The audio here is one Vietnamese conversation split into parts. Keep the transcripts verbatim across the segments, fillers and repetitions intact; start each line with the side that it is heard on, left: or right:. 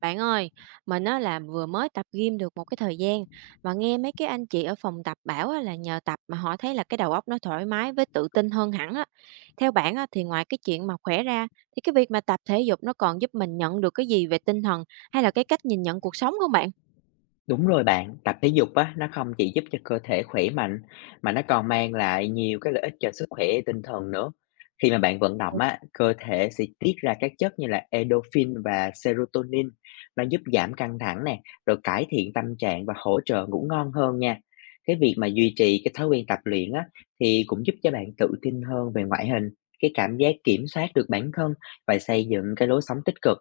right: Bạn ơi, mình á là vừa mới tập gym được một cái thời gian mà nghe mấy cái anh chị ở phòng tập bảo á là nhờ tập mà họ thấy là cái đầu óc nó thoải mái với tự tin hơn hẳn á. Theo bạn á thì ngoài cái chuyện mà khỏe ra thì cái việc mà tập thể dục nó còn giúp mình nhận được cái gì về tinh thần hay là cái cách nhìn nhận cuộc sống không bạn?
left: Đúng rồi bạn, tập thể dục á, nó không chỉ giúp cho cơ thể khỏe mạnh mà nó còn mang lại nhiều cái lợi ích cho sức khỏe tinh thần nữa. Khi mà bạn vận
right: Ừ,
left: động á, cơ thể sẽ tiết ra các chất như là endorphin và serotonin, nó giúp giảm căng thẳng nè, rồi cải thiện tâm trạng và hỗ trợ ngủ ngon hơn nha. Cái việc mà duy trì cái thói quen tập luyện á thì cũng giúp cho bạn tự tin hơn về ngoại hình, cái cảm giác kiểm soát được bản thân và xây dựng cái lối sống tích cực.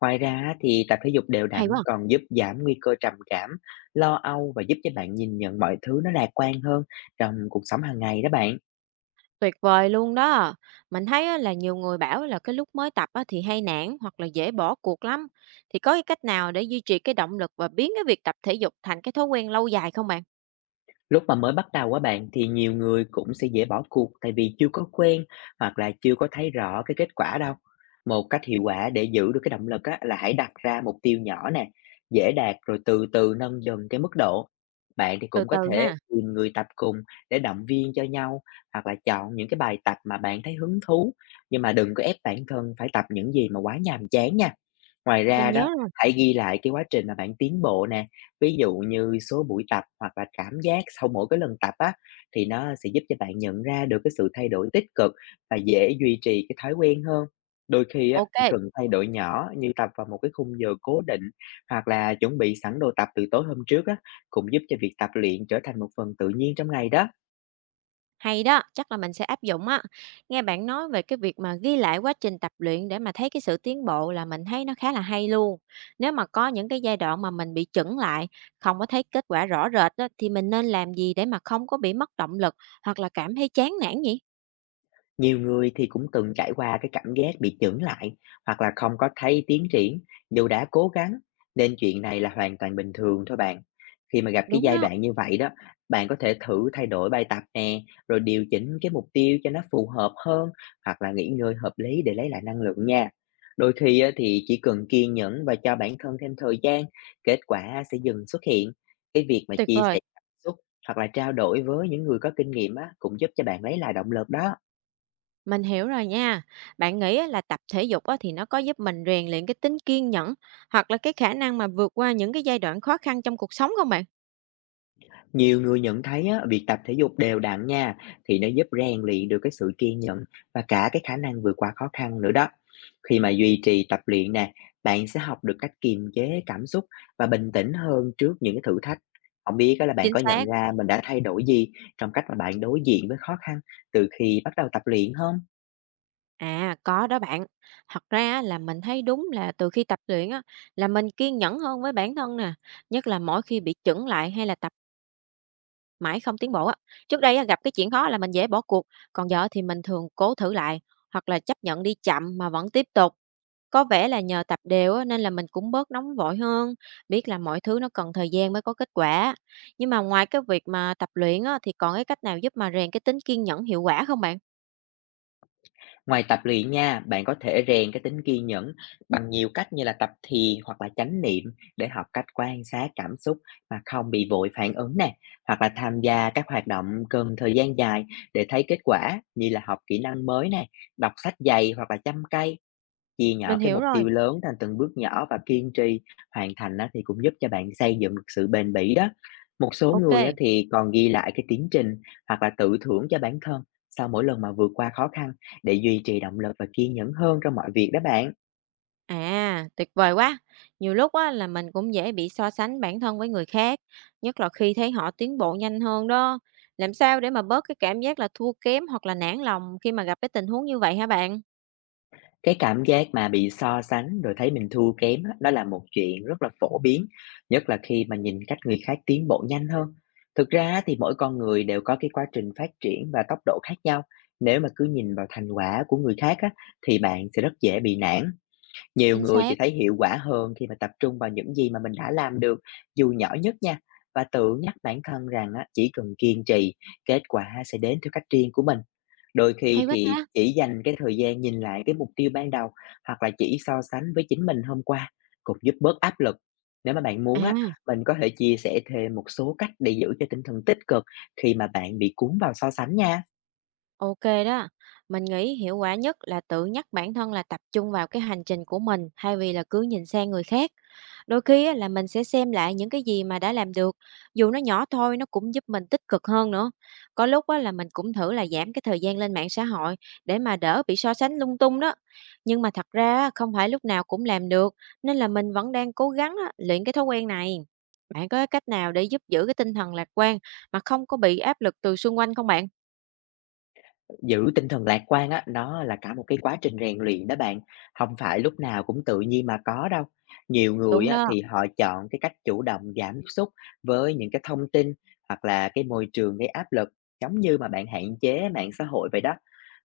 left: Ngoài ra thì tập thể dục đều
right: hay
left: đặn
right: quá,
left: còn giúp giảm nguy cơ trầm cảm, lo âu và giúp cho bạn nhìn nhận mọi thứ nó lạc quan hơn trong cuộc sống hàng ngày đó bạn.
right: tuyệt vời luôn đó. Mình thấy á là nhiều người bảo là cái lúc mới tập á thì hay nản hoặc là dễ bỏ cuộc lắm. Thì có cái cách nào để duy trì cái động lực và biến cái việc tập thể dục thành cái thói quen lâu dài không bạn?
left: Lúc mà mới bắt đầu á bạn thì nhiều người cũng sẽ dễ bỏ cuộc tại vì chưa có quen hoặc là chưa có thấy rõ cái kết quả đâu. Một cách hiệu quả để giữ được cái động lực á, là hãy đặt ra mục tiêu nhỏ nè, dễ đạt rồi từ từ nâng dần cái mức độ. Bạn thì
right: Từ
left: cũng có
right: từ
left: thể
right: ha.
left: tìm người tập cùng để động viên cho nhau hoặc là chọn những cái bài tập mà bạn thấy hứng thú, nhưng mà đừng có ép bản thân phải tập những gì mà quá nhàm chán nha. Ngoài
right: Mình
left: ra đó,
right: nhớ rồi.
left: hãy ghi lại cái quá trình mà bạn tiến bộ nè. Ví dụ như số buổi tập hoặc là cảm giác sau mỗi cái lần tập á, thì nó sẽ giúp cho bạn nhận ra được cái sự thay đổi tích cực và dễ duy trì cái thói quen hơn. Đôi khi á, chỉ
right: OK,
left: cần thay đổi nhỏ như tập vào một cái khung giờ cố định hoặc là chuẩn bị sẵn đồ tập từ tối hôm trước á, cũng giúp cho việc tập luyện trở thành một phần tự nhiên trong ngày đó.
right: hay đó, chắc là mình sẽ áp dụng á. Nghe bạn nói về cái việc mà ghi lại quá trình tập luyện để mà thấy cái sự tiến bộ là mình thấy nó khá là hay luôn. Nếu mà có những cái giai đoạn mà mình bị chững lại, không có thấy kết quả rõ rệt á, thì mình nên làm gì để mà không có bị mất động lực hoặc là cảm thấy chán nản nhỉ?
left: Nhiều người thì cũng từng trải qua cái cảm giác bị chững lại hoặc là không có thấy tiến triển dù đã cố gắng, nên chuyện này là hoàn toàn bình thường thôi bạn. Khi mà gặp cái
right: Đúng
left: giai
right: đó,
left: đoạn như vậy đó, bạn có thể thử thay đổi bài tập nè, rồi điều chỉnh cái mục tiêu cho nó phù hợp hơn hoặc là nghỉ ngơi hợp lý để lấy lại năng lượng nha. Đôi khi á, thì chỉ cần kiên nhẫn và cho bản thân thêm thời gian, kết quả sẽ dần xuất hiện. Cái việc mà
right: tuyệt
left: chia
right: vời.
left: sẻ cảm xúc hoặc là trao đổi với những người có kinh nghiệm á, cũng giúp cho bạn lấy lại động lực đó.
right: Mình hiểu rồi nha. Bạn nghĩ á là tập thể dục á thì nó có giúp mình rèn luyện cái tính kiên nhẫn hoặc là cái khả năng mà vượt qua những cái giai đoạn khó khăn trong cuộc sống không bạn?
left: Nhiều người nhận thấy á, việc tập thể dục đều đặn nha thì nó giúp rèn luyện được cái sự kiên nhẫn và cả cái khả năng vượt qua khó khăn nữa đó. Khi mà duy trì tập luyện nè, bạn sẽ học được cách kiềm chế cảm xúc và bình tĩnh hơn trước những cái thử thách. Không biết á là bạn
right: Chính
left: có nhận
right: xác.
left: ra mình đã thay đổi gì trong cách mà bạn đối diện với khó khăn từ khi bắt đầu tập luyện không?
right: À, có đó bạn. Thật ra á, là mình thấy đúng là từ khi tập luyện á, là mình kiên nhẫn hơn với bản thân nè, nhất là mỗi khi bị chững lại hay là tập mãi không tiến bộ á. Trước đây á, gặp cái chuyện khó là mình dễ bỏ cuộc, còn giờ thì mình thường cố thử lại hoặc là chấp nhận đi chậm mà vẫn tiếp tục. Có vẻ là nhờ tập đều á, nên là mình cũng bớt nóng vội hơn, biết là mọi thứ nó cần thời gian mới có kết quả. Nhưng mà ngoài cái việc mà tập luyện á, thì còn cái cách nào giúp mà rèn cái tính kiên nhẫn hiệu quả không bạn?
left: Ngoài tập luyện nha, bạn có thể rèn cái tính kiên nhẫn bằng nhiều cách như là tập thiền hoặc là chánh niệm để học cách quan sát cảm xúc mà không bị vội phản ứng nè, hoặc là tham gia các hoạt động cần thời gian dài để thấy kết quả như là học kỹ năng mới nè, đọc sách dày hoặc là chăm cây. Chia
right: Mình
left: nhỏ cái
right: hiểu
left: mục
right: rồi.
left: tiêu lớn thành từng bước nhỏ và kiên trì hoàn thành á, thì cũng giúp cho bạn xây dựng được sự bền bỉ đó. Một số
right: Ok.
left: người á, thì còn ghi lại cái tiến trình hoặc là tự thưởng cho bản thân sau mỗi lần mà vượt qua khó khăn để duy trì động lực và kiên nhẫn hơn trong mọi việc đó bạn.
right: À, tuyệt vời quá! Nhiều lúc á, là mình cũng dễ bị so sánh bản thân với người khác, nhất là khi thấy họ tiến bộ nhanh hơn đó. Làm sao để mà bớt cái cảm giác là thua kém hoặc là nản lòng khi mà gặp cái tình huống như vậy hả bạn?
left: Cái cảm giác mà bị so sánh rồi thấy mình thua kém á, đó là một chuyện rất là phổ biến, nhất là khi mà nhìn cách người khác tiến bộ nhanh hơn. Thực ra á, thì mỗi con người đều có cái quá trình phát triển và tốc độ khác nhau. Nếu mà cứ nhìn vào thành quả của người khác á, thì bạn sẽ rất dễ bị nản. Nhiều
right: Chính
left: người thì
right: xác.
left: thấy hiệu quả hơn khi mà tập trung vào những gì mà mình đã làm được, dù nhỏ nhất nha, và tự nhắc bản thân rằng á, chỉ cần kiên trì, kết quả sẽ đến theo cách riêng của mình. Đôi khi
right: Hay quá
left: thì
right: ta!
left: chỉ dành cái thời gian nhìn lại cái mục tiêu ban đầu hoặc là chỉ so sánh với chính mình hôm qua cũng giúp bớt áp lực. Nếu mà bạn muốn á,
right: À.
left: mình có thể chia sẻ thêm một số cách để giữ cho tinh thần tích cực khi mà bạn bị cuốn vào so sánh nha.
right: Ok đó. Mình nghĩ hiệu quả nhất là tự nhắc bản thân là tập trung vào cái hành trình của mình thay vì là cứ nhìn sang người khác. Đôi khi á, là mình sẽ xem lại những cái gì mà đã làm được, dù nó nhỏ thôi nó cũng giúp mình tích cực hơn nữa. Có lúc á, là mình cũng thử là giảm cái thời gian lên mạng xã hội để mà đỡ bị so sánh lung tung đó. Nhưng mà thật ra á, không phải lúc nào cũng làm được nên là mình vẫn đang cố gắng á, luyện cái thói quen này. Bạn có cái cách nào để giúp giữ cái tinh thần lạc quan mà không có bị áp lực từ xung quanh không bạn?
left: Giữ tinh thần lạc quan á, nó là cả một cái quá trình rèn luyện đó bạn, không phải lúc nào cũng tự nhiên mà có đâu. Nhiều người
right: Đúng
left: á,
right: đó.
left: thì họ chọn cái cách chủ động giảm tiếp xúc với những cái thông tin hoặc là cái môi trường gây áp lực, giống như mà bạn hạn chế mạng xã hội vậy đó.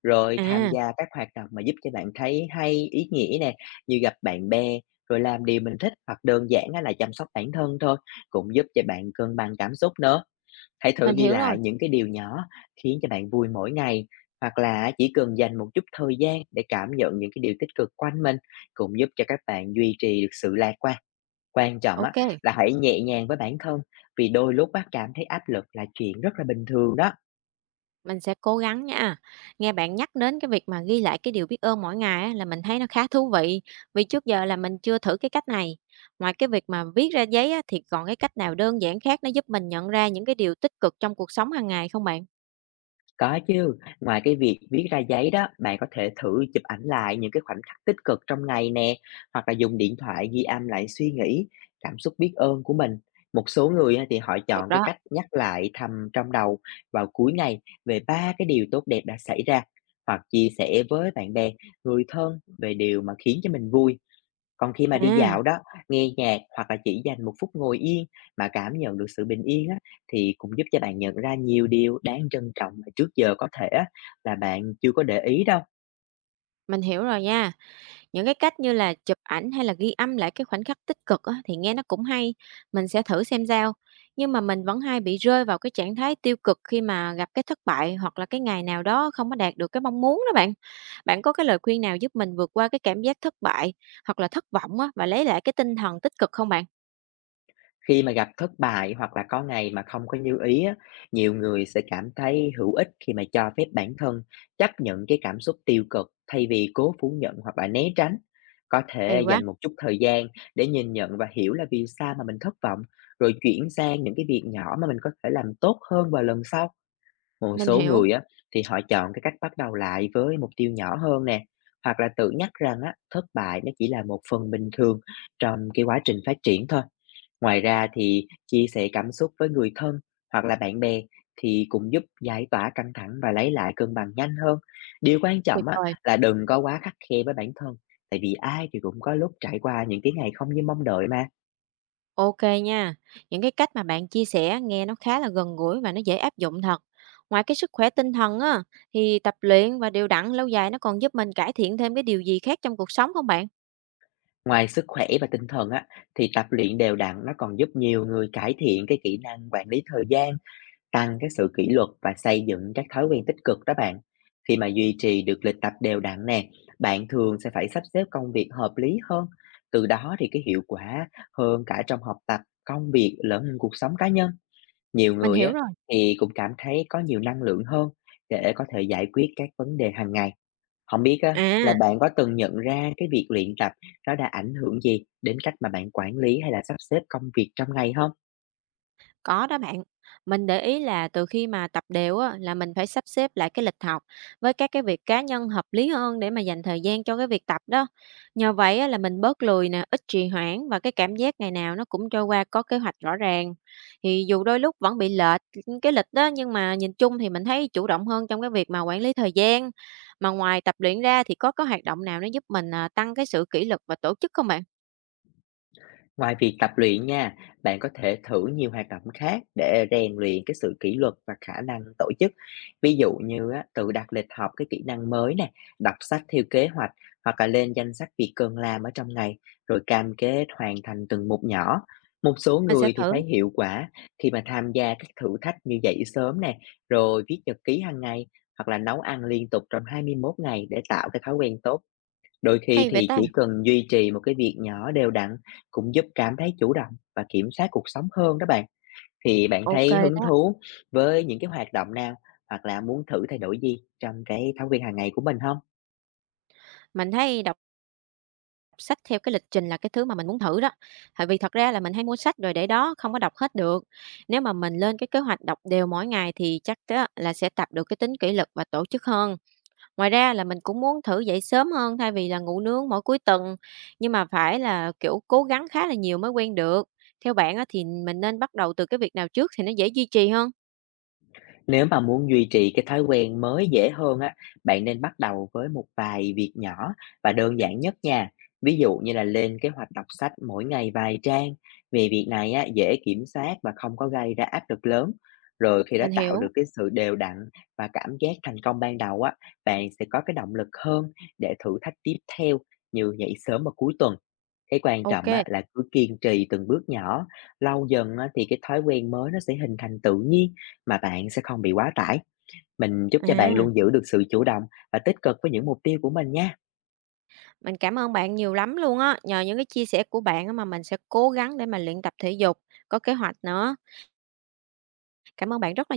left: Rồi tham
right: À,
left: gia các hoạt động mà giúp cho bạn thấy hay, ý nghĩa nè, như gặp bạn bè, rồi làm điều mình thích hoặc đơn giản á, là chăm sóc bản thân thôi, cũng giúp cho bạn cân bằng cảm xúc nữa. Hãy thử
right: mình
left: ghi
right: hiểu rồi.
left: lại những cái điều nhỏ khiến cho bạn vui mỗi ngày hoặc là chỉ cần dành một chút thời gian để cảm nhận những cái điều tích cực quanh mình cũng giúp cho các bạn duy trì được sự lạc quan. Quan trọng á
right: ok
left: là hãy nhẹ nhàng với bản thân, vì đôi lúc á cảm thấy áp lực là chuyện rất là bình thường đó.
right: mình sẽ cố gắng nha. Nghe bạn nhắc đến cái việc mà ghi lại cái điều biết ơn mỗi ngày á, là mình thấy nó khá thú vị, vì trước giờ là mình chưa thử cái cách này. Ngoài cái việc mà viết ra giấy á, thì còn cái cách nào đơn giản khác nó giúp mình nhận ra những cái điều tích cực trong cuộc sống hàng ngày không bạn?
left: Có chứ, ngoài cái việc viết ra giấy đó, bạn có thể thử chụp ảnh lại những cái khoảnh khắc tích cực trong ngày nè, hoặc là dùng điện thoại ghi âm lại suy nghĩ, cảm xúc biết ơn của mình. Một số người á, thì họ
right: Được
left: chọn cái
right: đó.
left: cách nhắc lại thầm trong đầu vào cuối ngày về ba cái điều tốt đẹp đã xảy ra, hoặc chia sẻ với bạn bè, người thân về điều mà khiến cho mình vui. Còn khi mà đi
right: À,
left: dạo đó, nghe nhạc hoặc là chỉ dành một phút ngồi yên mà cảm nhận được sự bình yên á, thì cũng giúp cho bạn nhận ra nhiều điều đáng trân trọng mà trước giờ có thể á, là bạn chưa có để ý đâu.
right: mình hiểu rồi nha. Những cái cách như là chụp ảnh hay là ghi âm lại cái khoảnh khắc tích cực á, thì nghe nó cũng hay, mình sẽ thử xem sao. Nhưng mà mình vẫn hay bị rơi vào cái trạng thái tiêu cực khi mà gặp cái thất bại hoặc là cái ngày nào đó không có đạt được cái mong muốn đó bạn. Bạn có cái lời khuyên nào giúp mình vượt qua cái cảm giác thất bại hoặc là thất vọng á, và lấy lại cái tinh thần tích cực không bạn?
left: Khi mà gặp thất bại hoặc là có ngày mà không có như ý á, nhiều người sẽ cảm thấy hữu ích khi mà cho phép bản thân chấp nhận cái cảm xúc tiêu cực thay vì cố phủ nhận hoặc là né tránh. Có
right: Hay
left: thể
right: quá,
left: dành một chút thời gian để nhìn nhận và hiểu là vì sao mà mình thất vọng, rồi chuyển sang những cái việc nhỏ mà mình có thể làm tốt hơn vào lần sau. Một
right: mình
left: số
right: hiểu,
left: người á thì họ chọn cái cách bắt đầu lại với mục tiêu nhỏ hơn nè, hoặc là tự nhắc rằng á thất bại nó chỉ là một phần bình thường trong cái quá trình phát triển thôi. Ngoài ra thì chia sẻ cảm xúc với người thân hoặc là bạn bè thì cũng giúp giải tỏa căng thẳng và lấy lại cân bằng nhanh hơn. Điều quan
right: tuyệt
left: trọng á
right: vời.
left: là đừng có quá khắt khe với bản thân, tại vì ai thì cũng có lúc trải qua những cái ngày không như mong đợi mà.
right: OK nha. Những cái cách mà bạn chia sẻ nghe nó khá là gần gũi và nó dễ áp dụng thật. Ngoài cái sức khỏe tinh thần á, thì tập luyện và đều đặn lâu dài nó còn giúp mình cải thiện thêm cái điều gì khác trong cuộc sống không bạn?
left: Ngoài sức khỏe và tinh thần á, thì tập luyện đều đặn nó còn giúp nhiều người cải thiện cái kỹ năng quản lý thời gian, tăng cái sự kỷ luật và xây dựng các thói quen tích cực đó bạn. Khi mà duy trì được lịch tập đều đặn nè, bạn thường sẽ phải sắp xếp công việc hợp lý hơn. Từ đó thì cái hiệu quả hơn cả trong học tập, công việc lẫn cuộc sống cá nhân. Nhiều
right: Mình
left: người
right: hiểu
left: á,
right: rồi.
left: thì cũng cảm thấy có nhiều năng lượng hơn để có thể giải quyết các vấn đề hàng ngày. Không biết á, là
right: À.
left: bạn có từng nhận ra cái việc luyện tập nó đã ảnh hưởng gì đến cách mà bạn quản lý hay là sắp xếp công việc trong ngày không?
right: Có đó bạn. Mình để ý là từ khi mà tập đều á là mình phải sắp xếp lại cái lịch học với các cái việc cá nhân hợp lý hơn để mà dành thời gian cho cái việc tập đó. Nhờ vậy á, là mình bớt lười nè, ít trì hoãn và cái cảm giác ngày nào nó cũng trôi qua có kế hoạch rõ ràng. Thì dù đôi lúc vẫn bị lệch ừ, cái lịch đó nhưng mà nhìn chung thì mình thấy chủ động hơn trong cái việc mà quản lý thời gian. Mà ngoài tập luyện ra thì có cái hoạt động nào nó giúp mình à, tăng cái sự kỷ luật và tổ chức không bạn?
left: Ngoài việc tập luyện nha, bạn có thể thử nhiều hoạt động khác để rèn luyện cái sự kỷ luật và khả năng tổ chức. Ví dụ như á, tự đặt lịch học cái kỹ năng mới nè, đọc sách theo kế hoạch hoặc là lên danh sách việc cần làm ở trong ngày rồi cam kết hoàn thành từng mục nhỏ. Một số
right: Mình sẽ
left: người thì
right: thử.
left: thấy hiệu quả khi mà tham gia các thử thách như dậy sớm nè, rồi viết nhật ký hàng ngày hoặc là nấu ăn liên tục trong hai mươi mốt ngày để tạo cái thói quen tốt. Đôi khi
right: Hay vậy
left: thì
right: ta.
left: chỉ cần duy trì một cái việc nhỏ đều đặn cũng giúp cảm thấy chủ động và kiểm soát cuộc sống hơn đó bạn. Thì bạn
right: Ok
left: thấy hứng
right: đó.
left: thú với những cái hoạt động nào hoặc là muốn thử thay đổi gì trong cái thói quen hàng ngày của mình không?
right: Mình thấy đọc sách theo cái lịch trình là cái thứ mà mình muốn thử đó. Tại vì thật ra là mình hay mua sách rồi để đó, không có đọc hết được. Nếu mà mình lên cái kế hoạch đọc đều mỗi ngày thì chắc á là sẽ tập được cái tính kỷ luật và tổ chức hơn. Ngoài ra là mình cũng muốn thử dậy sớm hơn thay vì là ngủ nướng mỗi cuối tuần, nhưng mà phải là, kiểu, cố gắng khá là nhiều mới quen được. Theo bạn á thì mình nên bắt đầu từ cái việc nào trước thì nó dễ duy trì hơn?
left: Nếu mà muốn duy trì cái thói quen mới dễ hơn á, bạn nên bắt đầu với một vài việc nhỏ và đơn giản nhất nha. Ví dụ như là lên kế hoạch đọc sách mỗi ngày vài trang. Vì việc này á, dễ kiểm soát và không có gây ra áp lực lớn. Rồi khi đã
right: Mình
left: tạo
right: hiểu,
left: được cái sự đều đặn và cảm giác thành công ban đầu á, bạn sẽ có cái động lực hơn để thử thách tiếp theo như dậy sớm vào cuối tuần. Cái quan trọng
right: Ok.
left: á, là cứ kiên trì từng bước nhỏ, lâu dần á, thì cái thói quen mới nó sẽ hình thành tự nhiên mà bạn sẽ không bị quá tải. Mình chúc cho bạn
right: À,
left: luôn giữ được sự chủ động và tích cực với những mục tiêu của mình nha.
right: mình cảm ơn bạn nhiều lắm luôn á. Nhờ những cái chia sẻ của bạn á mà mình sẽ cố gắng để mà luyện tập thể dục, có kế hoạch nữa. Cảm ơn bạn rất là nhiều.